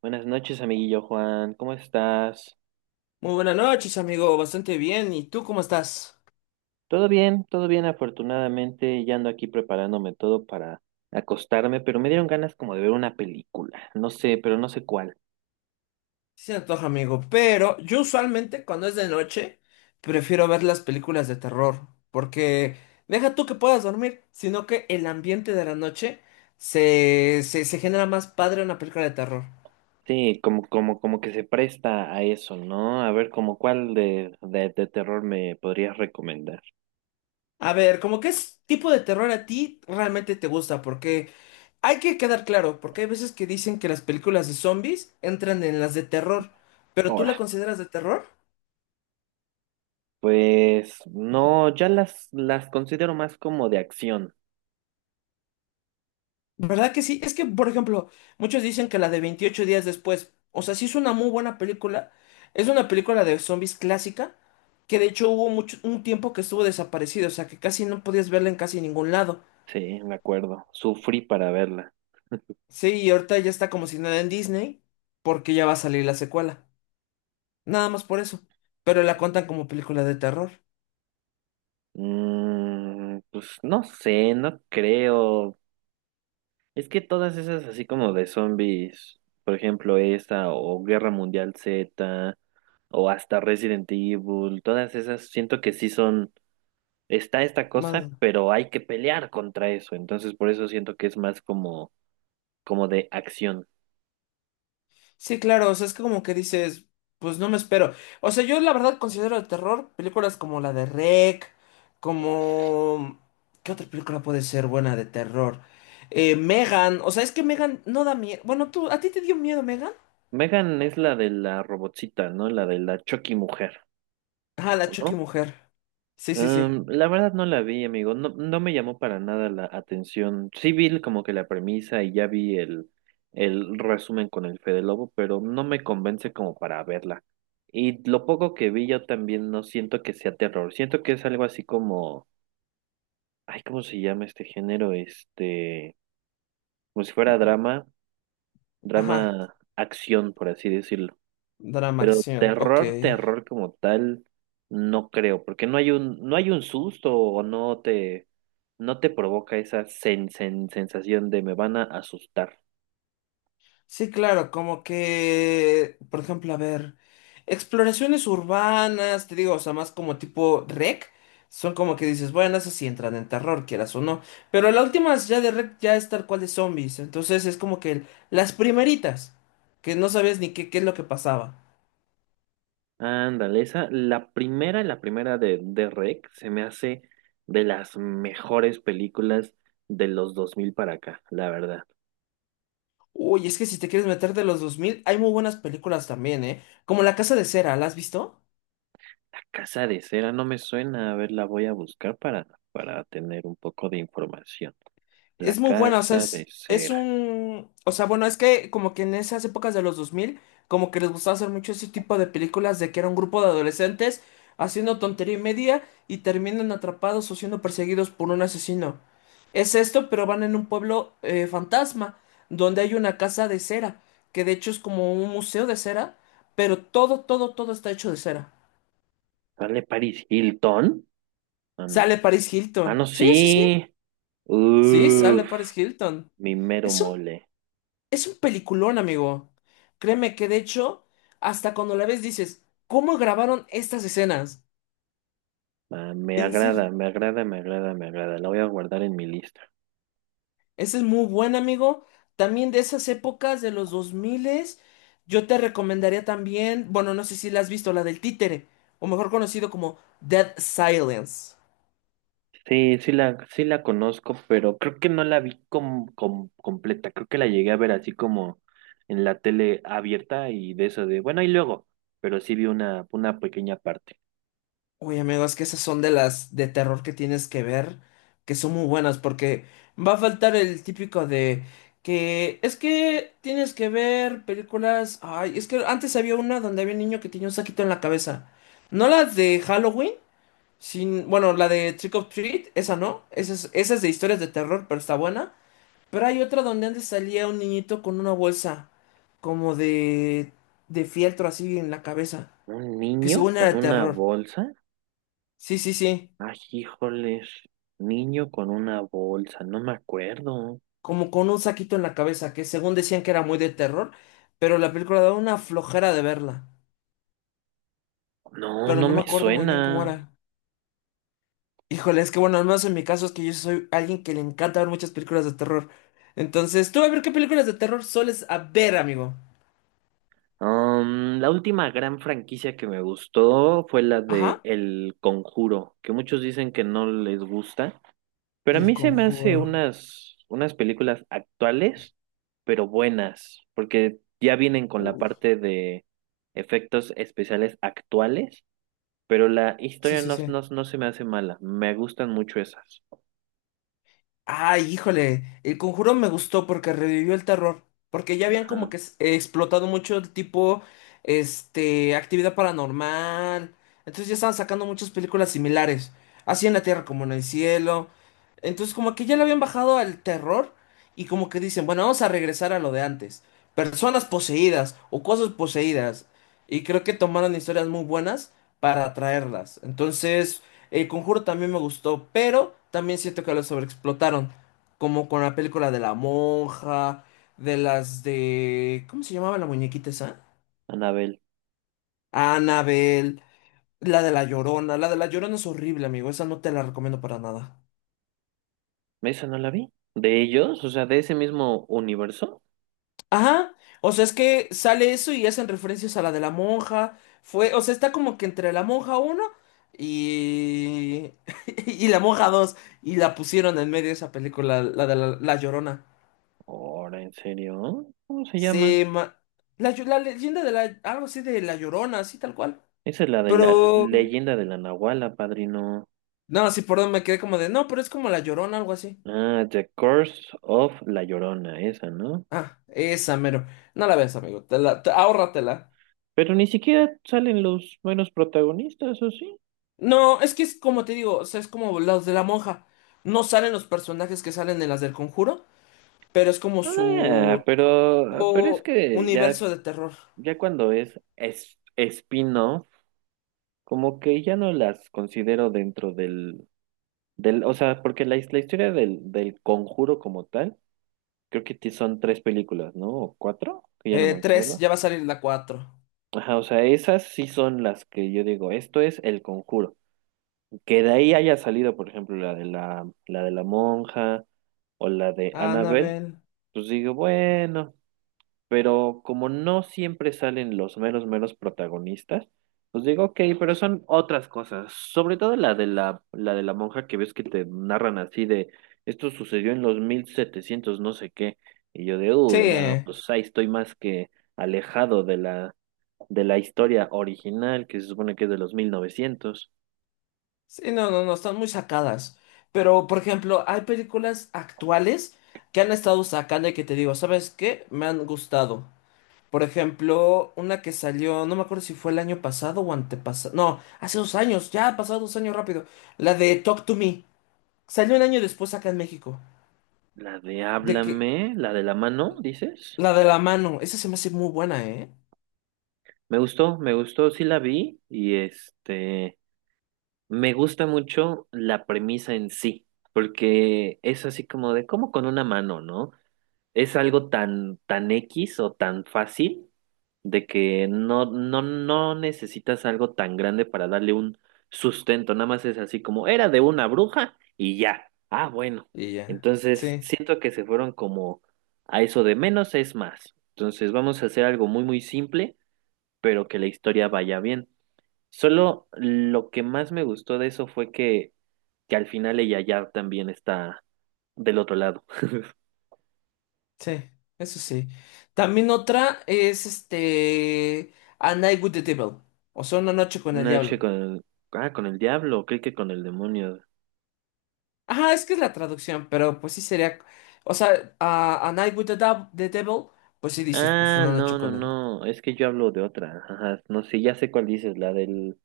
Buenas noches, amiguillo Juan. ¿Cómo estás? Muy buenas noches, amigo. Bastante bien. ¿Y tú cómo estás? Todo bien, afortunadamente. Ya ando aquí preparándome todo para acostarme, pero me dieron ganas como de ver una película. No sé, pero no sé cuál. Sí se antoja, amigo. Pero yo usualmente cuando es de noche prefiero ver las películas de terror. Porque deja tú que puedas dormir, sino que el ambiente de la noche se genera más padre una película de terror. Sí, como, como que se presta a eso, ¿no? A ver, como cuál de terror me podrías recomendar. A ver, ¿cómo tipo de terror a ti realmente te gusta? Porque hay que quedar claro, porque hay veces que dicen que las películas de zombies entran en las de terror. ¿Pero tú Ahora, la consideras de terror? pues no, ya las considero más como de acción. ¿Verdad que sí? Es que, por ejemplo, muchos dicen que la de 28 días después, o sea, sí es una muy buena película, es una película de zombies clásica, que de hecho hubo mucho, un tiempo que estuvo desaparecido, o sea, que casi no podías verla en casi ningún lado. Sí, me acuerdo. Sufrí para verla. Sí, y ahorita ya está como si nada en Disney, porque ya va a salir la secuela. Nada más por eso. Pero la cuentan como película de terror. Mm, pues no sé, no creo. Es que todas esas así como de zombies, por ejemplo esta o Guerra Mundial Z o hasta Resident Evil, todas esas siento que sí son, está esta cosa, Más. pero hay que pelear contra eso, entonces por eso siento que es más como, como de acción. Sí, claro, o sea, es que como que dices, pues no me espero. O sea, yo la verdad considero de terror películas como la de REC, como. ¿Qué otra película puede ser buena de terror? Megan, o sea, es que Megan no da miedo. Bueno, tú, ¿a ti te dio miedo Megan? Megan es la de la robotcita, ¿no? La de la Chucky mujer, Ah, la ¿o Chucky no? mujer. Sí, sí, sí. La verdad no la vi, amigo. No, no me llamó para nada la atención. Sí vi como que la premisa y ya vi el resumen con el Fede Lobo, pero no me convence como para verla. Y lo poco que vi yo también no siento que sea terror. Siento que es algo así como, ay, ¿cómo se llama este género? Este, como si fuera drama, Ajá. drama acción, por así decirlo. Drama Pero acción, ok. terror, terror como tal, no creo, porque no hay un, no hay un susto o no te, no te provoca esa sensación de me van a asustar. Sí, claro, como que, por ejemplo, a ver, exploraciones urbanas, te digo, o sea, más como tipo rec, son como que dices, bueno, esas sí entran en terror, quieras o no, pero la última ya de rec ya es tal cual de zombies, entonces es como que las primeritas, que no sabías ni qué es lo que pasaba. Ándale, esa, la primera de Rec se me hace de las mejores películas de los 2000 para acá, la verdad. Uy, es que si te quieres meter de los 2000 hay muy buenas películas también, ¿eh? Como La Casa de Cera, ¿la has visto? La Casa de Cera no me suena, a ver, la voy a buscar para tener un poco de información. La Es muy buena, o sea, Casa de es Cera. un. O sea, bueno, es que como que en esas épocas de los 2000 como que les gustaba hacer mucho ese tipo de películas de que era un grupo de adolescentes haciendo tontería y media y terminan atrapados o siendo perseguidos por un asesino. Es esto, pero van en un pueblo fantasma, donde hay una casa de cera, que de hecho es como un museo de cera, pero todo, todo, todo está hecho de cera. ¿Sale Paris Hilton? Ah, no. Sale Paris Ah, Hilton. no, Sí, sí, sí. sí. Sí, sale Uf, Paris Hilton. mi mero Es un mole. Es un peliculón, amigo. Créeme que de hecho, hasta cuando la ves dices, ¿cómo grabaron estas escenas? Ah, me En serio, agrada, me agrada, me agrada, me agrada. La voy a guardar en mi lista. ese es muy buen, amigo. También de esas épocas de los 2000, yo te recomendaría también, bueno, no sé si la has visto, la del títere, o mejor conocido como Dead Silence. Sí, sí la conozco, pero creo que no la vi completa. Creo que la llegué a ver así como en la tele abierta y de eso de, bueno, y luego, pero sí vi una pequeña parte. Uy, amigo, es que esas son de las de terror que tienes que ver, que son muy buenas, porque va a faltar el típico de que es que tienes que ver películas. Ay, es que antes había una donde había un niño que tenía un saquito en la cabeza. ¿No la de Halloween? Sin, bueno, la de Trick or Treat, esa no, esa es de historias de terror, pero está buena. Pero hay otra donde antes salía un niñito con una bolsa, como de fieltro así en la cabeza, ¿Un que niño según era con de una terror. bolsa? Sí, sí, sí. Ay, híjoles, niño con una bolsa, no me acuerdo. Como con un saquito en la cabeza, que según decían que era muy de terror, pero la película daba una flojera de verla. No, Pero no no me me acuerdo muy bien cómo suena. era. Híjole, es que bueno, al menos en mi caso es que yo soy alguien que le encanta ver muchas películas de terror. Entonces, tú a ver qué películas de terror sueles a ver, amigo. La última gran franquicia que me gustó fue la de Ajá. El Conjuro, que muchos dicen que no les gusta, pero a El mí se me hace Conjuro. unas, unas películas actuales, pero buenas, porque ya vienen con la Uy. parte de efectos especiales actuales, pero la Sí, historia sí, no, sí. no, no se me hace mala, me gustan mucho esas. Ay, híjole, el conjuro me gustó porque revivió el terror, porque ya habían como Ajá, que explotado mucho el tipo, este, actividad paranormal, entonces ya estaban sacando muchas películas similares, así en la tierra como en el cielo, entonces como que ya le habían bajado al terror y como que dicen, bueno, vamos a regresar a lo de antes, personas poseídas o cosas poseídas, y creo que tomaron historias muy buenas para atraerlas, entonces. El Conjuro también me gustó, pero también siento que lo sobreexplotaron. Como con la película de la monja, de las de. ¿Cómo se llamaba la muñequita esa? Anabel, Annabelle, la de la Llorona. La de la Llorona es horrible, amigo. Esa no te la recomiendo para nada. ¿esa no la vi? ¿De ellos? O sea, de ese mismo universo. Ajá. O sea, es que sale eso y hacen referencias a la de la monja. Fue, o sea, está como que entre la monja uno y. Y la monja dos. Y la pusieron en medio de esa película, la de la Llorona. Ahora, ¿en serio? ¿Cómo se llama? Se ma- la, llo- La leyenda de la. Algo así de La Llorona, así tal cual. Esa es la de la Pero. leyenda de la Nahuala, padrino. No, sí, perdón, me quedé como de. No, pero es como La Llorona, algo así. Ah, The Curse of La Llorona, esa, ¿no? Ah, esa mero. No la ves, amigo. Ahórratela. Pero ni siquiera salen los buenos protagonistas, ¿o sí? No, es que es como te digo, o sea, es como los de la monja. No salen los personajes que salen en las del Conjuro, pero es como Ah, su. Pero es O que ya, universo de terror. ya cuando es spin-off, como que ya no las considero dentro del, del, o sea, porque la historia del conjuro como tal, creo que son tres películas, ¿no? ¿O cuatro? Que ya no me Tres, acuerdo. ya va a salir la cuatro. Ajá, o sea, esas sí son las que yo digo, esto es el conjuro. Que de ahí haya salido, por ejemplo, la de la de la monja o la de Annabelle, Anabel. pues digo, bueno, pero como no siempre salen los meros, meros protagonistas, pues digo, ok, pero son otras cosas. Sobre todo la de la de la monja que ves que te narran así de, esto sucedió en los 1700 no sé qué, y yo de, Sí. uy, no, pues ahí estoy más que alejado de la historia original, que se supone que es de los 1900. Sí, no, no, no, están muy sacadas. Pero, por ejemplo, hay películas actuales que han estado sacando y que te digo, ¿sabes qué? Me han gustado. Por ejemplo, una que salió, no me acuerdo si fue el año pasado o antepasado. No, hace 2 años, ya ha pasado 2 años rápido. La de Talk to Me. Salió un año después acá en México. La de De que, Háblame, la de la mano, dices. la de la mano, esa se me hace muy buena, ¿eh? Me gustó, sí la vi y este, me gusta mucho la premisa en sí, porque es así como de cómo con una mano, ¿no? Es algo tan, tan X o tan fácil de que no, no, no necesitas algo tan grande para darle un sustento, nada más es así como era de una bruja y ya. Ah, bueno. Y ya. Entonces, Sí. siento que se fueron como a eso de menos es más. Entonces, vamos a hacer algo muy, muy simple, pero que la historia vaya bien. Solo lo que más me gustó de eso fue que al final ella ya también está del otro lado. Sí, eso sí. También otra es este A Night with the Devil. O sea, una noche con el Una noche diablo. con el... Ah, con el diablo, creí que con el demonio. Ajá, es que es la traducción, pero pues sí sería. O sea, a, A Night with the Devil, pues sí dices, pues Ah, una no, noche no, con él. no, es que yo hablo de otra. Ajá, no sé, ya sé cuál dices,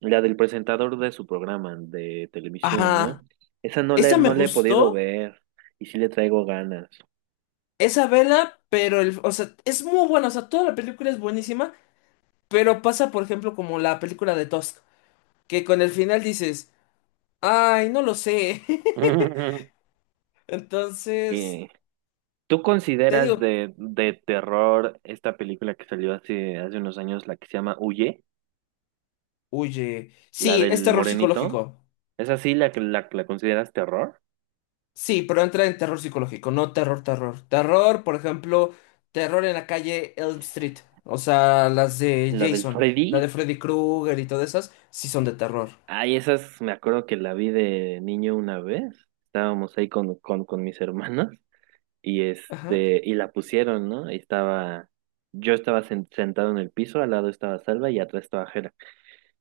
la del presentador de su programa de televisión, Ajá. ¿no? Esa no Esa me no la he podido gustó. ver y sí le traigo ganas. Esa vela, pero el, o sea, es muy buena. O sea, toda la película es buenísima. Pero pasa, por ejemplo, como la película de Tusk, que con el final dices, ay, no lo sé. Entonces, ¿Qué? ¿Tú te consideras digo. De terror esta película que salió hace, hace unos años, la que se llama Huye? Huye. La Sí, es del terror morenito. psicológico. ¿Es así la que que la consideras terror? Sí, pero entra en terror psicológico, no terror, terror. Terror, por ejemplo, terror en la calle Elm Street. O sea, las de ¿La del Jason, la Freddy? de Freddy Krueger y todas esas, sí son de terror. Ay, esas me acuerdo que la vi de niño una vez. Estábamos ahí con mis hermanos y Ajá, este, y la pusieron, ¿no? Y estaba, yo estaba sentado en el piso, al lado estaba Salva y atrás estaba Jera.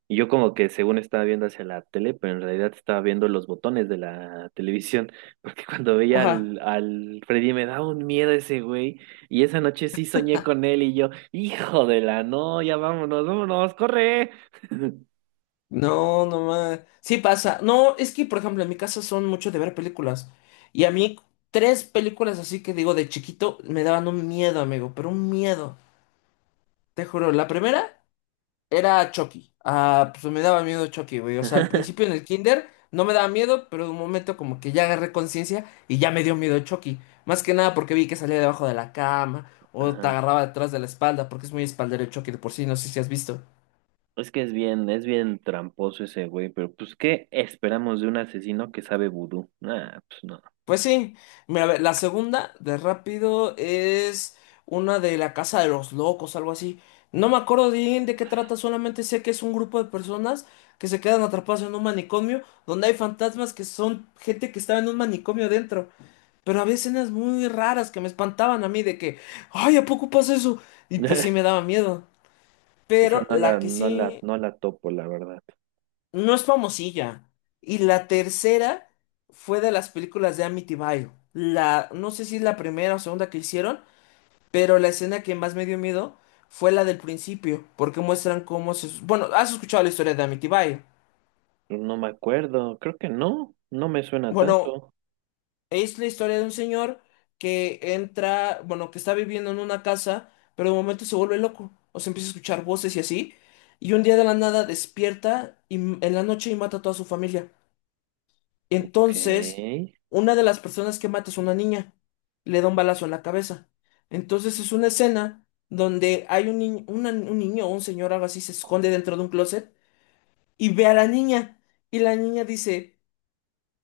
Y yo como que según estaba viendo hacia la tele, pero en realidad estaba viendo los botones de la televisión, porque cuando veía ajá. Al Freddy me daba un miedo ese güey. Y esa noche sí soñé con él y yo, hijo de la, no, ya vámonos, vámonos, corre. No, no más. Sí pasa. No, es que, por ejemplo, en mi casa son mucho de ver películas. Y a mí, tres películas así que digo de chiquito me daban un miedo, amigo, pero un miedo. Te juro, la primera. Era Chucky. Ah, pues me daba miedo Chucky, güey. O sea, al principio en el kinder no me daba miedo, pero de un momento como que ya agarré conciencia y ya me dio miedo Chucky. Más que nada porque vi que salía debajo de la cama o te Ajá. agarraba detrás de la espalda, porque es muy espaldero el Chucky de por sí, no sé si has visto. Es que es bien tramposo ese güey, pero pues, ¿qué esperamos de un asesino que sabe vudú? Ah, pues no. Pues sí, mira, a ver, la segunda de rápido es una de la Casa de los Locos, algo así. No me acuerdo bien de qué trata, solamente sé que es un grupo de personas que se quedan atrapadas en un manicomio donde hay fantasmas que son gente que estaba en un manicomio dentro. Pero había escenas muy raras que me espantaban a mí de que, ay, ¿a poco pasa eso? Y pues sí me daba miedo. Esa Pero la que sí no la topo, la verdad. no es famosilla. Y la tercera fue de las películas de Amityville. La, no sé si es la primera o segunda que hicieron, pero la escena que más me dio miedo fue la del principio, porque muestran cómo se. Bueno, ¿has escuchado la historia de Amityville? No me acuerdo, creo que no, no me suena Bueno, tanto. es la historia de un señor que entra, bueno, que está viviendo en una casa, pero de momento se vuelve loco, o se empieza a escuchar voces y así, y un día de la nada despierta y, en la noche y mata a toda su familia. Y Ok, entonces, una de las personas que mata es una niña. Le da un balazo en la cabeza. Entonces es una escena donde hay un niño o un señor, algo así, se esconde dentro de un closet y ve a la niña. Y la niña dice,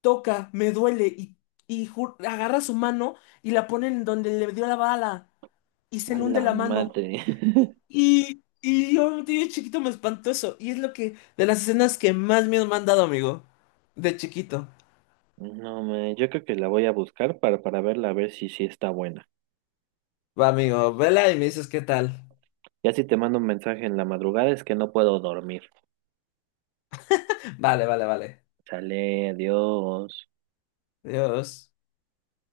toca, me duele. Y agarra su mano y la pone en donde le dio la bala. Y se a le hunde la la mano. madre. Y, y, y yo, de chiquito, me espantó eso. Y es lo que, de las escenas que más miedo me han dado, amigo. De chiquito. No, me, yo creo que la voy a buscar para verla, a ver si sí está buena. Va, amigo, vela y me dices qué tal. Ya si te mando un mensaje en la madrugada es que no puedo dormir. Vale, vale, vale. Sale, adiós. Adiós.